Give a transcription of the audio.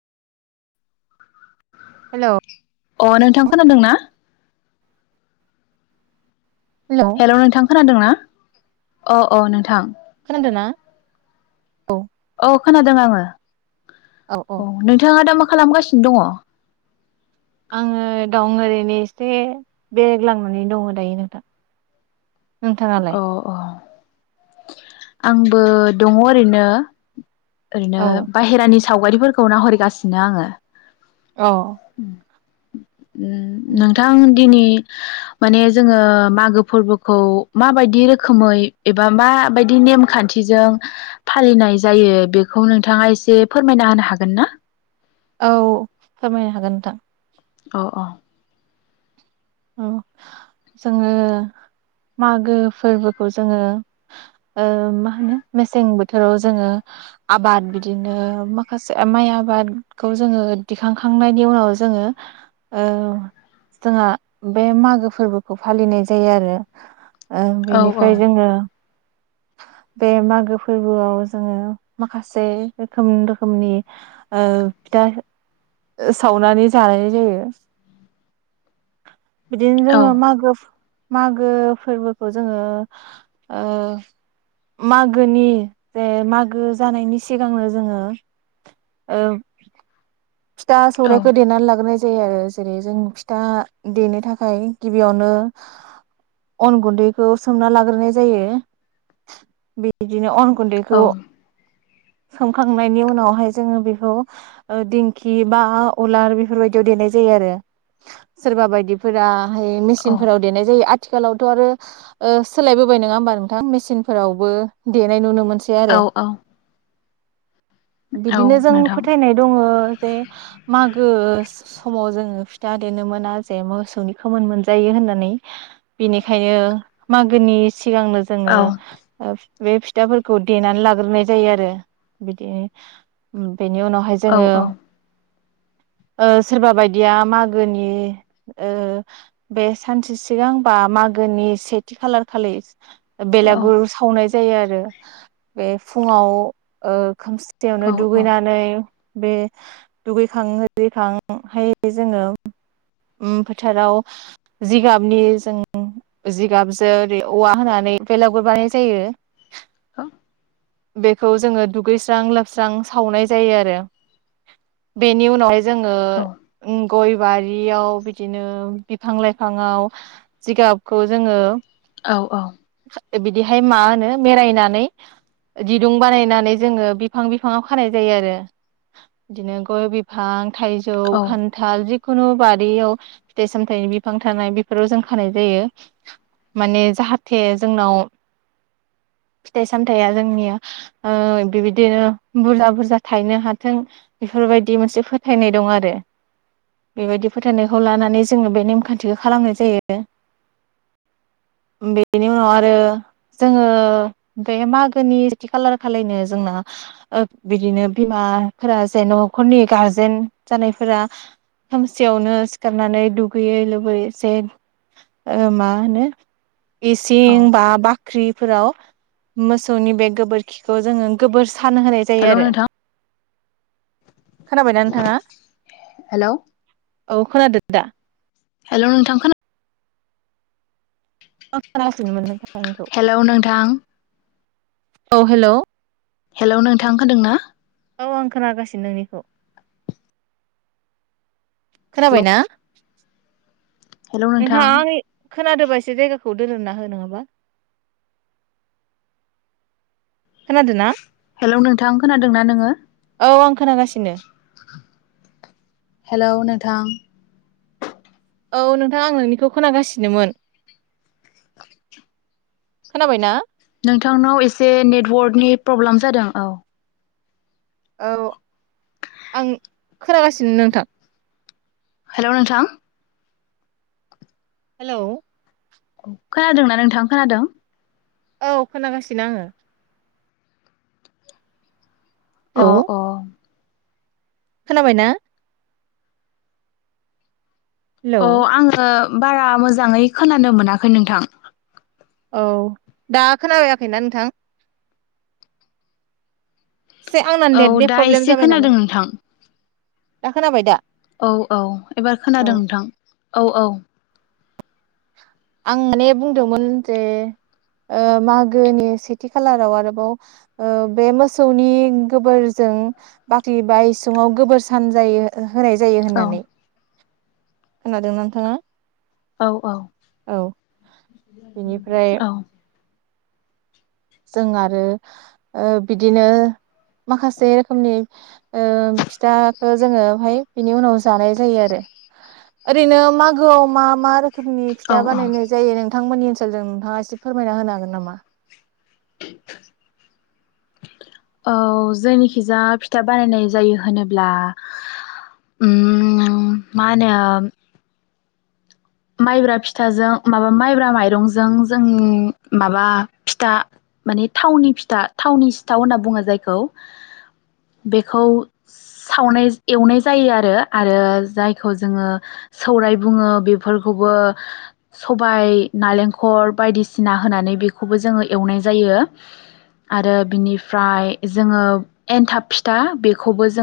Hello अ नोंथां खोनादोंना? [inaudible] हेल' नोंथां। खोनादोंना? अ अ नोंथां। [unintelligible] औ अ खोनादों आङो। औ नोंथाङा दा मा खालामगासिनो दङ। आङो दं ओरैनो एसे बेरायग्लांनानै दङ दायो नोंथां। नोंथाङालाय? अ औ। आंबो दङ ओरैनो। ओरैनो औ बाहेरानि सावगारिफोरखौ नाहरगासिनो आङो। औ नोंथां दिनि माने जोङो मागो फोरबोखौ माबायदि रोखोमै एबा माबायदि नेमखान्थिजों फालिनाय जायो बेखौ नोंथाङा एसे फोरमायना होनो हागोन ना? औ फोरमायनो हागोन नोंथां। अ अ। ओ जोङो मागो फोरबोखौ जोङो ओ मा होनो मेसें बोथोराव जोङो आबाद बिदिनो माखासे माइ आबादखौ जोङो दिखांखांनायनि उनाव जोङो ओ जोंहा बे मागो फोरबोखौ फालिनाय जायो आरो। ओं औ औ बेनिफ्राय जोङो बे मागो फोरबोआव जोङो माखासे रोखोम रोखोमनि ओ फिथा सावनानै जानाय जायो। बिदिनो औ जोङो मागो मागो फोरबोखौ जोङो ओ मागोनि जे मागो जानायनि सिगांनो जोङो ओ फिथा औ सौरायखौ देनानै लाग्रोनाय जायो आरो जेरै जों फिथा देनो थाखाय गिबियावनो अन गुन्दैखौ सोमना लाग्रोनाय जायो बे बिदिनो अन गुन्दैखौ औ सोमखांनायनि उनावहाय जोङो बेखौ दिं खि बा उलार बेफोरबायदियाव देनाय जायो आरो सोरबा बायदिफोरा औ मेसिनफोराव देनाय जायो थिखालावथ' आरो सोलायबोबाय नङा होमबा नोंथां मेसिनफोरावबो दे नाय नुनो मोनसै आरो। औ औ औ बिदिनो जों नोंथां फोथायनाय दङो। मागो समाव जोङो फिथा देनो मोना जे मोसौनि खोमोन मोनजायो होननानै बेनिखायनो मागोनि सिगांनो औ जोङो बे फिथाफोरखौ देनानै लाग्रोनाय जायो आरो बिदि उम। बेनि उनावहाय औ औ जोङो ओ सोरबा बायदिया मागोनि ओ बे सानसे सिगां बा मागोनि सेथि खालार खालि औ बेलागुर सावनाय जायो आरो बे फुुंआव ओ खोमसिथायावनो औ दुगैनानै बे दुगैखां ओरैखांहाय जोङो उम फोथाराव जिगाबनि जों जिगाबजों ओरै औवा होनानै बेलागुर बानायनाय जायो। [inaudible] बेखौ जोङो दुगैस्रां लोबस्रां सावनाय जायो आरो। बेनि उनावहाय जोङो औ उम गय बारियाव बिदिनो बिफां लाइफाङाव जिगाबखौ जोङो औ औ। बिदिहाय मा होनो मेरायनानै दिदुं बानायनानै जोङो बिफां बिफाङाव खानाय जायो आरो। बिदिनो गय बिफां थाइजौ औ खान्थाल जि खुनु बारियाव फिथाइ सामथाइनि बिफां थानाय बेफोराव जों खानाय जायो माने जाहाथे जोंनाव फिथाइ सामथाइया जोंनिया ओ बिबायदिनो बुरजा बुरजा थायनो हाथों। बेफोरबायदि मोनसे फोथायनाय दं आरो बेबायदि फोथायनायखौ लानानै जोङो बे नेमखान्थिखौ खालामनाय जायो बेनि उनाव आरो जोङो बे मागोनि थि खालार खालायनो जोंना ओ बिदिनो बिमाफोरा न'खरनि गारजेन जानायफोरा खोमसियावनो सिखारनानै दुगैयै लोबै जे ओ मा होनो इसिं औ बा बा ख्रिफोराव मोसौनि बे गोबोरखिखौ जोङो गोबोर थान होनाय जायो हेल' आरो। नोंथां खोनाबायना नोंथांङा। हेल' औ खोनादों दा? हेल' नोंथां खोना [unintelligible] नोंथां। हेल' नोंथां। औ हेल'। हेल' नोंथां खोनादोंना? औ आं खोनागासिनो नोंनिखौ। खोनाबायना? हेलौ नोंथां। खोनादोबा एसे जायगाखौ दोरोदना हो नोङाबा। खोनादोना? हेलौ नोंथां खोनादोंना नोङो। औ आं खोनागासिनो। हेलौ नोंथां। औ नोंथां आं नोंनिखौ खोनागासिनोमोन खोनाबाय ना? नोंथांनाव एसे नेटवार्कनि प्रब्लेम जादों औ। औ आं खोनागासिनो नोंथां। हेलौ नोंथां। हेलौ। खोनादोंना नोंथां खोनादों? औ खोनागासिनो आङो। औ हेलौ औ। खोनाबायना। हेलौ अ आङो बारा मोजाङै खोनानो मोनाखै नोंथां। औ दा खोनाबायाखैना नोंथां? एसे आंना औ नेटनि दा प्रब्लेम एसे जाबाय नामा खोनादों नोंथां। दा खोनाबाय दा? औ औ एबार औ खोनादों नोंथां। औ औ। आं माने बुंदोंमोन जे ओ मागोनि सेथि खालाराव आरोबाव ओ बे मोसौनि गोबोरजों बाख्रि बा इसुङाव गोबोर सान जायो। होनाय जायो औ होननानै। खोनादों ना नोंथाङा? औ औ। औ बिनिफ्राय औ जों आरो ओ बिदिनो माखासे रोखोमनि ओ फिथाखो जोङोहाय बिनि उनाव जानाय जायो आरो ओरैनो मागो आव मा मा रो खोमनि औ फिथा औ बानायनाय जायो नों नोंथांमोननि ओनसोलजों नोंथाङा एसे फोरमायना होनो हागोन नामा? औ जोंनिखिजा फिथा बानायनाय जायो होनोब्ला उम मा होनो? माइब्रा फिथाजों माबा माइब्रा माइरंजों जों माबा फिथा माने थावनि फिथा थावनि सिथाव होनना बुङो जायखौ बेखौ सावनाय एवनाय जायो आरो जायखौ जोङो सौराय बुङो बेफोरखौबो सबाय नालेंखर बायदिसिना होनानै बेखौबो जोङो एवनाय जायो आरो बिनिफ्राय जोङो एन्थाब फिथा बेखौबो जों